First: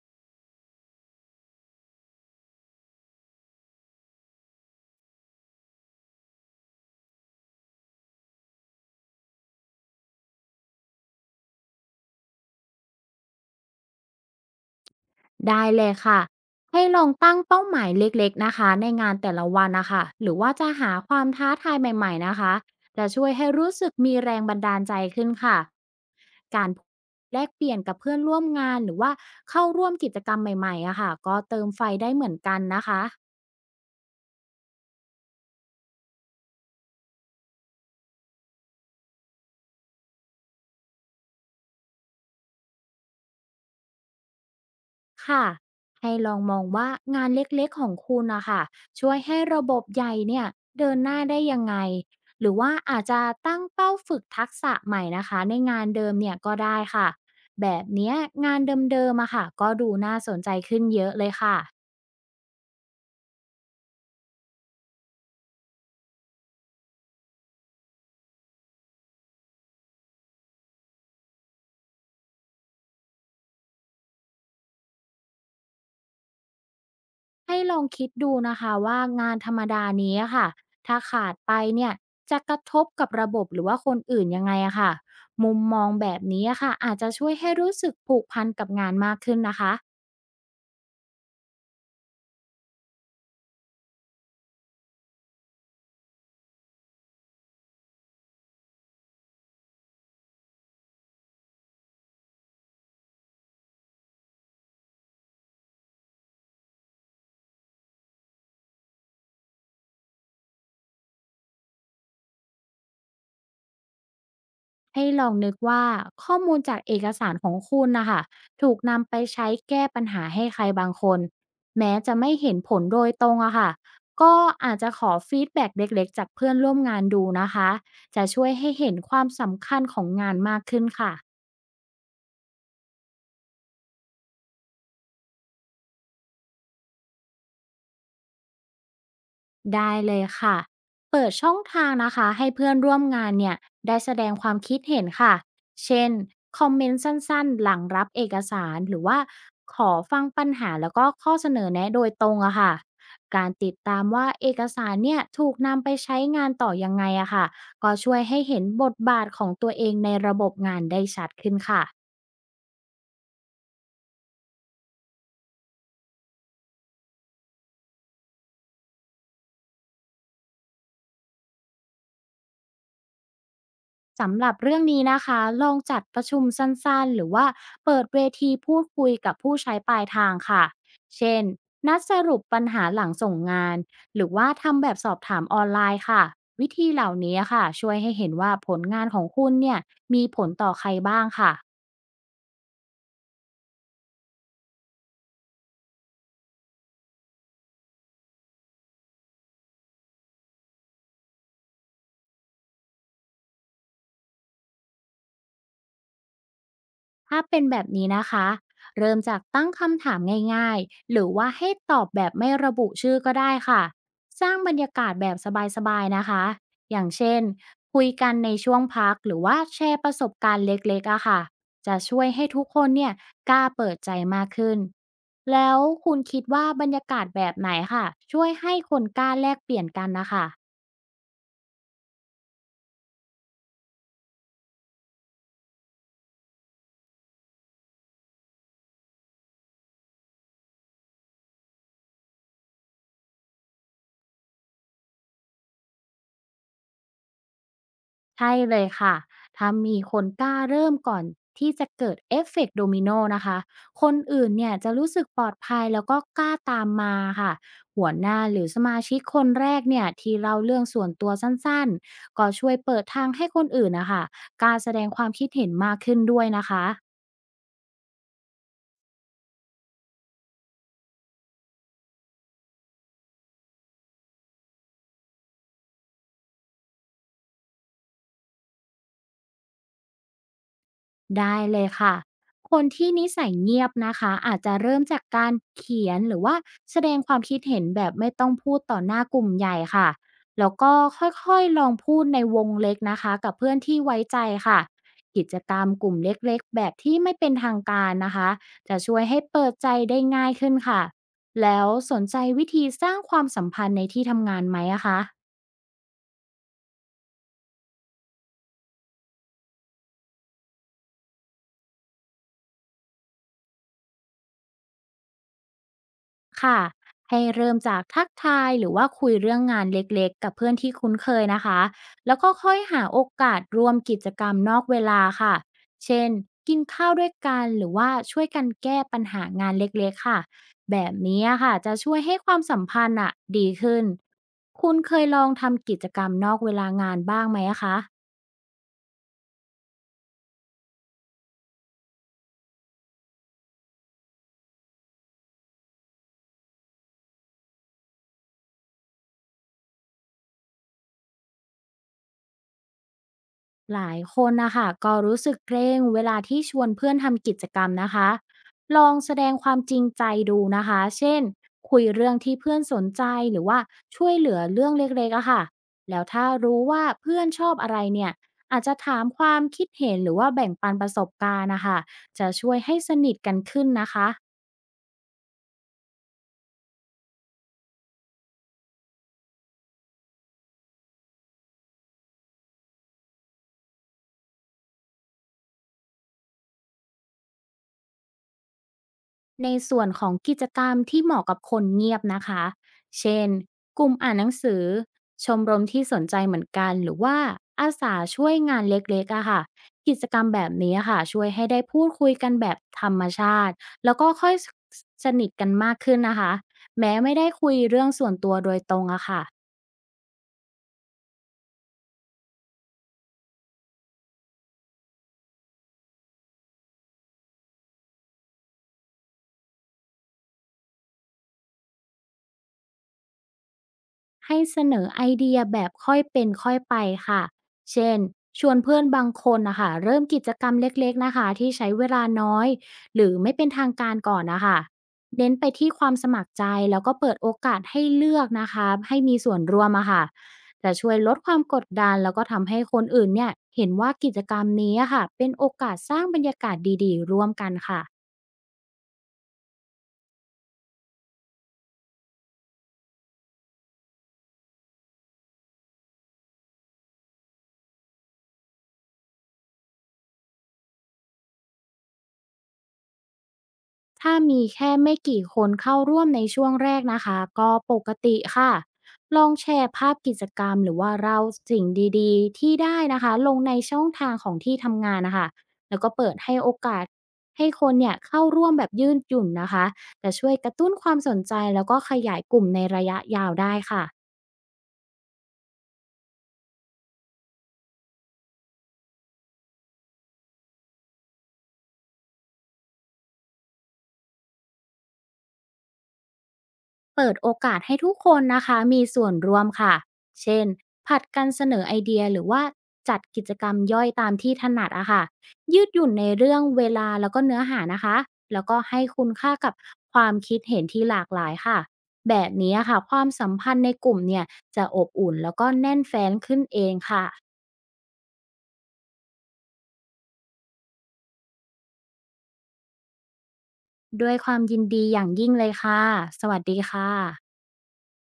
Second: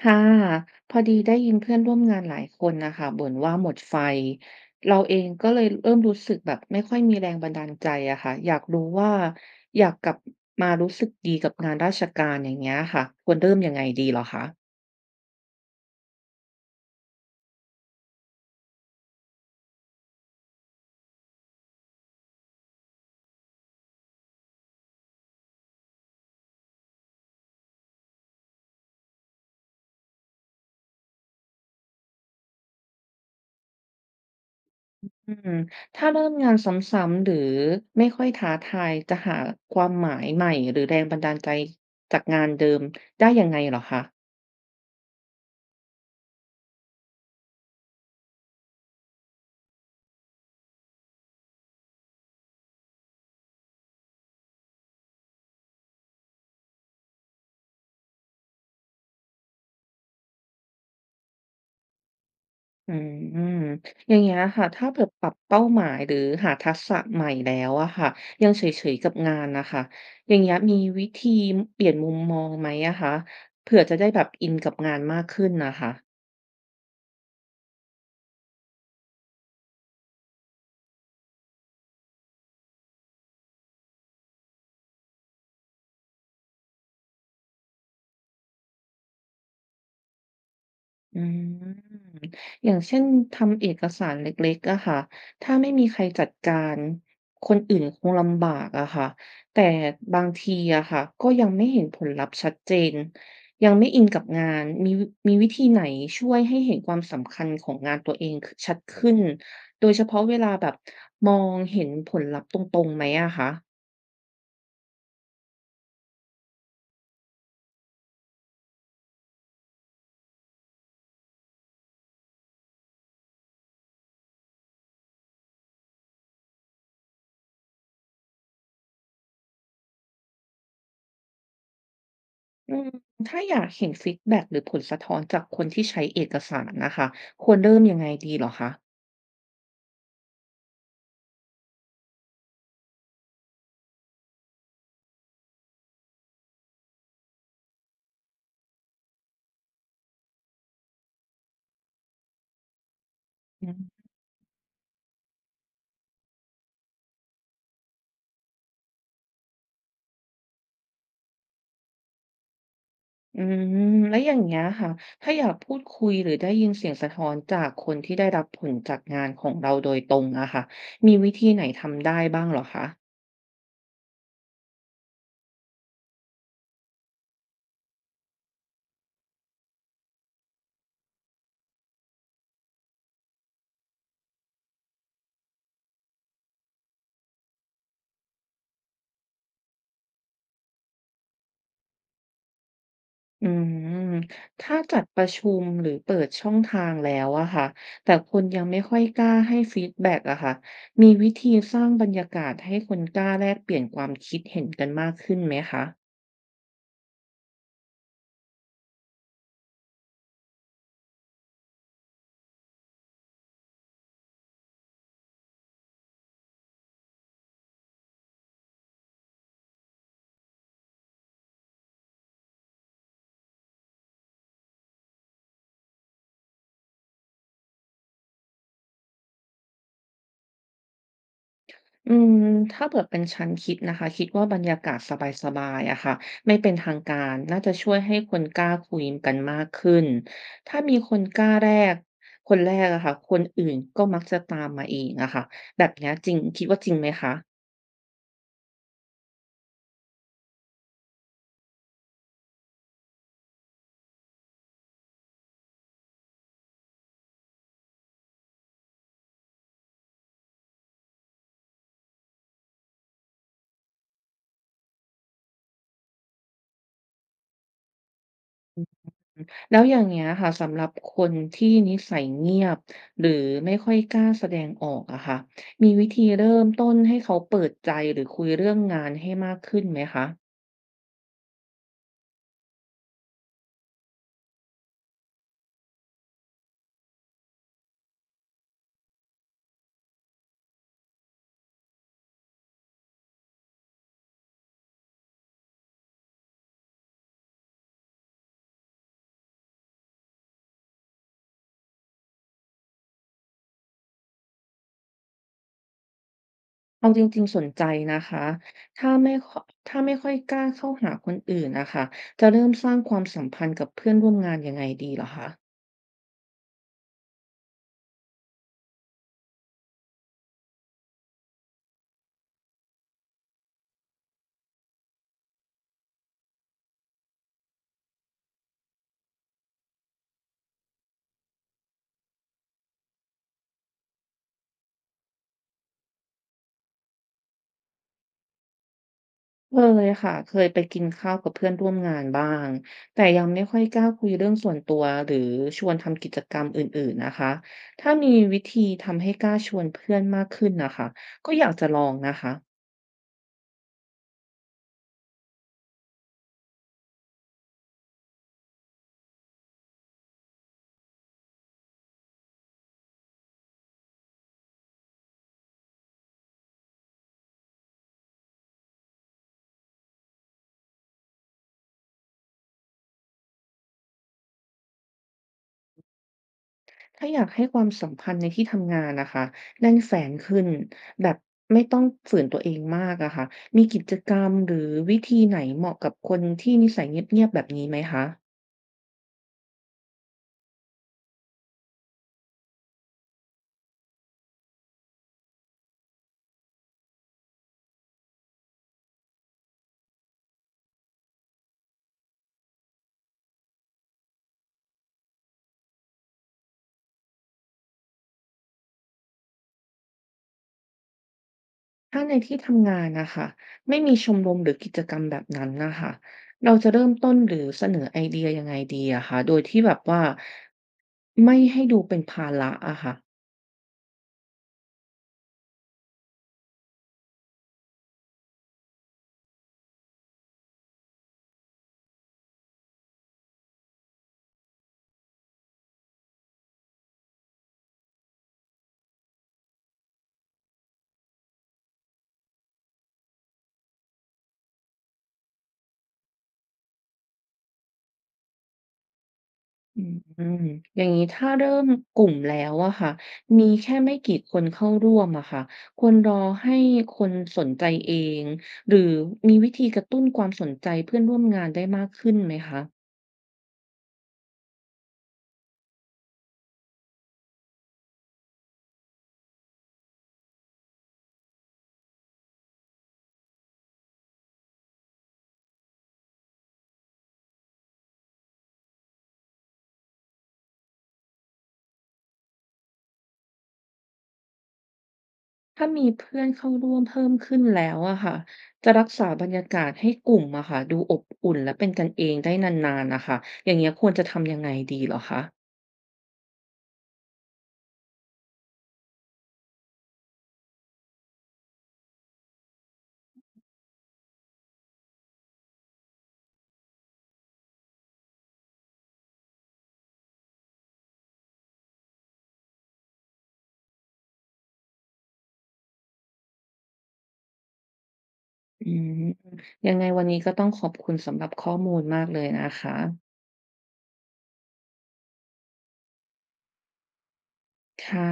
ค่ะพอดีได้ยินเพื่อนร่วมงานหลายคนนะคะบ่นว่าหมดไฟเราเองก็เลยเริ่มรู้สึกแบบไม่ค่อยมีแรงบันดาลใจอะค่ะอยากรู้ว่าอยากกลับมารู้สึกดีกับงานราชการอย่างเงี้ยค่ะควรเริ่มยังไงดีเหรอคะได้เลยค่ะให้ลองตั้งเป้าหมายเล็กๆนะคะในงานแต่ละวันนะคะหรือว่าจะหาความท้าทายใหม่ๆนะคะจะช่วยให้รู้สึกมีแรงบันดาลใจขึ้นค่ะการแลกเปลี่ยนกับเพื่อนร่วมงานหรือว่าเข้าร่วมกิจกรรมใหม่ๆอะค่ะก็เติมไฟได้เหมือนกันนะคะ อืมถ้าเริ่มงานซ้ำๆหรือไม่ค่อยท้าทายจะหาความหมายใหม่หรือแรงบันดาลใจจากงานเดิมได้ยังไงเหรอคะ ค่ะให้ลองมองว่างานเล็กๆของคุณนะคะช่วยให้ระบบใหญ่เนี่ยเดินหน้าได้ยังไงหรือว่าอาจจะตั้งเป้าฝึกทักษะใหม่นะคะในงานเดิมเนี่ยก็ได้ค่ะแบบเนี้ยงานเดิมๆอะค่ะก็ดูน่าสนใจขึ้นเยอะเลยค่ะอืมอย่างเงี้ยค่ะถ้าเผื่อปรับเป้าหมายหรือหาทักษะใหม่แล้วอะค่ะยังเฉยๆกับงานนะคะอย่างเงี้ยมีวิธีเปลี่ยนมุมมองไหมอะคะเผื่อจะได้แบบอินกับงานมากขึ้นนะคะ ให้ลองคิดดูนะคะว่างานธรรมดานี้อะค่ะถ้าขาดไปเนี่ยจะกระทบกับระบบหรือว่าคนอื่นยังไงอะค่ะมุมมองแบบนี้อะค่ะอาจจะช่วยให้รู้สึกผูกพันกับงานมากขึ้นนะคะ อืมอย่างเช่นทำเอกสารเล็กๆอะค่ะถ้าไม่มีใครจัดการคนอื่นคงลำบากอะค่ะแต่บางทีอะค่ะก็ยังไม่เห็นผลลัพธ์ชัดเจน ยังไม่อินกับงานมีวิธีไหนช่วยให้เห็นความสำคัญของงานตัวเองชัดขึ้น โดยเฉพาะเวลาแบบมองเห็นผลลัพธ์ตรงๆไหมอะคะให้ลองนึกว่าข้อมูลจากเอกสารของคุณนะคะถูกนำไปใช้แก้ปัญหาให้ใครบางคนแม้จะไม่เห็นผลโดยตรงอะค่ะก็อาจจะขอฟีดแบ็กเล็กๆจากเพื่อนร่วมงานดูนะคะจะช่วยให้เห็นความสำคัญของงานมากขึ้นค่ะ อืมถ้าอยากเห็นฟีดแบ็กหรือผลสะท้อนจากคนที่ใช้เอกสารนะคะควรเริ่มยังไงดีเหรอคะ ได้เลยค่ะ เปิดช่องทางนะคะให้เพื่อนร่วมงานเนี่ยได้แสดงความคิดเห็นค่ะ เช่นคอมเมนต์สั้นๆหลังรับเอกสารหรือว่าขอฟังปัญหาแล้วก็ข้อเสนอแนะโดยตรงอะค่ะ การติดตามว่าเอกสารเนี่ยถูกนำไปใช้งานต่อยังไงอะค่ะก็ช่วยให้เห็นบทบาทของตัวเองในระบบงานได้ชัดขึ้นค่ะ อืมแล้วอย่างเงี้ยค่ะถ้าอยากพูดคุยหรือได้ยินเสียงสะท้อนจากคนที่ได้รับผลจากงานของเราโดยตรงอะค่ะมีวิธีไหนทำได้บ้างเหรอคะสำหรับเรื่องนี้นะคะลองจัดประชุมสั้นๆหรือว่าเปิดเวทีพูดคุยกับผู้ใช้ปลายทางค่ะเช่นนัดสรุปปัญหาหลังส่งงานหรือว่าทำแบบสอบถามออนไลน์ค่ะวิธีเหล่านี้ค่ะช่วยให้เห็นว่าผลงานของคุณเนี่ยมีผลต่อใครบ้างค่ะ อืมถ้าจัดประชุมหรือเปิดช่องทางแล้วอะค่ะแต่คนยังไม่ค่อยกล้าให้ฟีดแบ็กอะค่ะมีวิธีสร้างบรรยากาศให้คนกล้าแลกเปลี่ยนความคิดเห็นกันมากขึ้นไหมคะ ถ้าเป็นแบบนี้นะคะเริ่มจากตั้งคำถามง่ายๆ หรือว่าให้ตอบแบบไม่ระบุชื่อก็ได้ค่ะ สร้างบรรยากาศแบบสบายๆนะคะอย่างเช่นคุยกันในช่วงพักหรือว่าแชร์ประสบการณ์เล็กๆอะค่ะจะช่วยให้ทุกคนเนี่ยกล้าเปิดใจมากขึ้นแล้วคุณคิดว่าบรรยากาศแบบไหนค่ะช่วยให้คนกล้าแลกเปลี่ยนกันนะคะ อืมถ้าเผื่อเป็นฉันคิดนะคะคิดว่าบรรยากาศสบายๆอะค่ะไม่เป็นทางการน่าจะช่วยให้คนกล้าคุยกันมากขึ้นถ้ามีคนกล้าแรกคนแรกอะค่ะคนอื่นก็มักจะตามมาเองอะค่ะแบบเนี้ยจริงคิดว่าจริงไหมคะใช่เลยค่ะ ถ้ามีคนกล้าเริ่มก่อนที่จะเกิดเอฟเฟกต์โดมิโนนะคะ คนอื่นเนี่ยจะรู้สึกปลอดภัยแล้วก็กล้าตามมาค่ะ หัวหน้าหรือสมาชิกคนแรกเนี่ยที่เล่าเรื่องส่วนตัวสั้นๆ ก็ช่วยเปิดทางให้คนอื่นนะคะกล้าแสดงความคิดเห็นมากขึ้นด้วยนะคะ อืมแล้วอย่างเงี้ยค่ะสำหรับคนที่นิสัยเงียบหรือไม่ค่อยกล้าแสดงออกอะค่ะมีวิธีเริ่มต้นให้เขาเปิดใจหรือคุยเรื่องงานให้มากขึ้นไหมคะ ได้เลยค่ะ คนที่นิสัยเงียบนะคะอาจจะเริ่มจากการเขียนหรือว่าแสดงความคิดเห็นแบบไม่ต้องพูดต่อหน้ากลุ่มใหญ่ค่ะแล้วก็ค่อยๆลองพูดในวงเล็กนะคะกับเพื่อนที่ไว้ใจค่ะกิจกรรมกลุ่มเล็กๆแบบที่ไม่เป็นทางการนะคะจะช่วยให้เปิดใจได้ง่ายขึ้นค่ะแล้วสนใจวิธีสร้างความสัมพันธ์ในที่ทำงานไหมอะคะ เอาจริงๆสนใจนะคะถ้าไม่คอถ้าไม่ค่อยกล้าเข้าหาคนอื่นนะคะจะเริ่มสร้างความสัมพันธ์กับเพื่อนร่วมงานยังไงดีเหรอคะค่ะให้เริ่มจากทักทายหรือว่าคุยเรื่องงานเล็กๆกับเพื่อนที่คุ้นเคยนะคะแล้วก็ค่อยหาโอกาสร่วมกิจกรรมนอกเวลาค่ะเช่นกินข้าวด้วยกันหรือว่าช่วยกันแก้ปัญหางานเล็กๆค่ะแบบนี้อะค่ะจะช่วยให้ความสัมพันธ์อะดีขึ้นคุณเคยลองทำกิจกรรมนอกเวลางานบ้างไหมอะคะ เคยค่ะเคยไปกินข้าวกับเพื่อนร่วมงานบ้าง แต่ยังไม่ค่อยกล้าคุยเรื่องส่วนตัวหรือชวนทำกิจกรรมอื่นๆนะคะถ้ามีวิธีทำให้กล้าชวนเพื่อนมากขึ้นนะคะก็อยากจะลองนะคะ หลายคนนะคะก็รู้สึกเกรงเวลาที่ชวนเพื่อนทำกิจกรรมนะคะลองแสดงความจริงใจดูนะคะเช่นคุยเรื่องที่เพื่อนสนใจหรือว่าช่วยเหลือเรื่องเล็กๆอะค่ะแล้วถ้ารู้ว่าเพื่อนชอบอะไรเนี่ยอาจจะถามความคิดเห็นหรือว่าแบ่งปันประสบการณ์นะคะจะช่วยให้สนิทกันขึ้นนะคะ ถ้าอยากให้ความสัมพันธ์ในที่ทำงานนะคะแน่นแฟ้นขึ้นแบบไม่ต้องฝืนตัวเองมากอะค่ะมีกิจกรรมหรือวิธีไหนเหมาะกับคนที่นิสัยเงียบๆแบบนี้ไหมคะในส่วนของกิจกรรมที่เหมาะกับคนเงียบนะคะ เช่น กลุ่มอ่านหนังสือ ชมรมที่สนใจเหมือนกัน หรือว่าอาสาช่วยงานเล็กๆอะค่ะ กิจกรรมแบบนี้อะค่ะช่วยให้ได้พูดคุยกันแบบธรรมชาติ แล้วก็ค่อยสนิทกันมากขึ้นนะคะ แม้ไม่ได้คุยเรื่องส่วนตัวโดยตรงอะค่ะ ถ้าในที่ทำงานนะคะไม่มีชมรมหรือกิจกรรมแบบนั้นนะคะเราจะเริ่มต้นหรือเสนอไอเดียยังไงดีอะคะโดยที่แบบว่าไม่ให้ดูเป็นภาระอะค่ะ ให้เสนอไอเดียแบบค่อยเป็นค่อยไปค่ะ เช่นชวนเพื่อนบางคนนะคะเริ่มกิจกรรมเล็กๆนะคะที่ใช้เวลาน้อย หรือไม่เป็นทางการก่อนนะคะเน้นไปที่ความสมัครใจแล้วก็เปิดโอกาสให้เลือกนะคะให้มีส่วนร่วมอะค่ะจะช่วยลดความกดดันแล้วก็ทำให้คนอื่นเนี่ยเห็นว่ากิจกรรมนี้อะค่ะเป็นโอกาสสร้างบรรยากาศดีๆร่วมกันค่ะ อืมอย่างนี้ถ้าเริ่มกลุ่มแล้วอะค่ะมีแค่ไม่กี่คนเข้าร่วมอะค่ะควรรอให้คนสนใจเองหรือมีวิธีกระตุ้นความสนใจเพื่อนร่วมงานได้มากขึ้นไหมคะถ้ามีแค่ไม่กี่คนเข้าร่วมในช่วงแรกนะคะก็ปกติค่ะลองแชร์ภาพกิจกรรมหรือว่าเราสิ่งดีๆที่ได้นะคะลงในช่องทางของที่ทำงานนะคะแล้วก็เปิดให้โอกาสให้คนเนี่ยเข้าร่วมแบบยืดหยุ่นนะคะจะช่วยกระตุ้นความสนใจแล้วก็ขยายกลุ่มในระยะยาวได้ค่ะ ถ้ามีเพื่อนเข้าร่วมเพิ่มขึ้นแล้วอะค่ะจะรักษาบรรยากาศให้กลุ่มอะค่ะดูอบอุ่นและเป็นกันเองได้นานๆนะคะอย่างเงี้ยควรจะทำยังไงดีเหรอคะเปิดโอกาสให้ทุกคนนะคะมีส่วนร่วมค่ะ เช่น ผัดกันเสนอไอเดียหรือว่าจัดกิจกรรมย่อยตามที่ถนัดอะค่ะ ยืดหยุ่นในเรื่องเวลาแล้วก็เนื้อหานะคะ แล้วก็ให้คุณค่ากับความคิดเห็นที่หลากหลายค่ะ แบบนี้อะค่ะความสัมพันธ์ในกลุ่มเนี่ยจะอบอุ่นแล้วก็แน่นแฟ้นขึ้นเองค่ะ อืมยังไงวันนี้ก็ต้องขอบคุณสำหรับข้อมูลมากเลยนะคะด้วยความยินดีอย่างยิ่งเลยค่ะสวัสดีค่ะค่ะ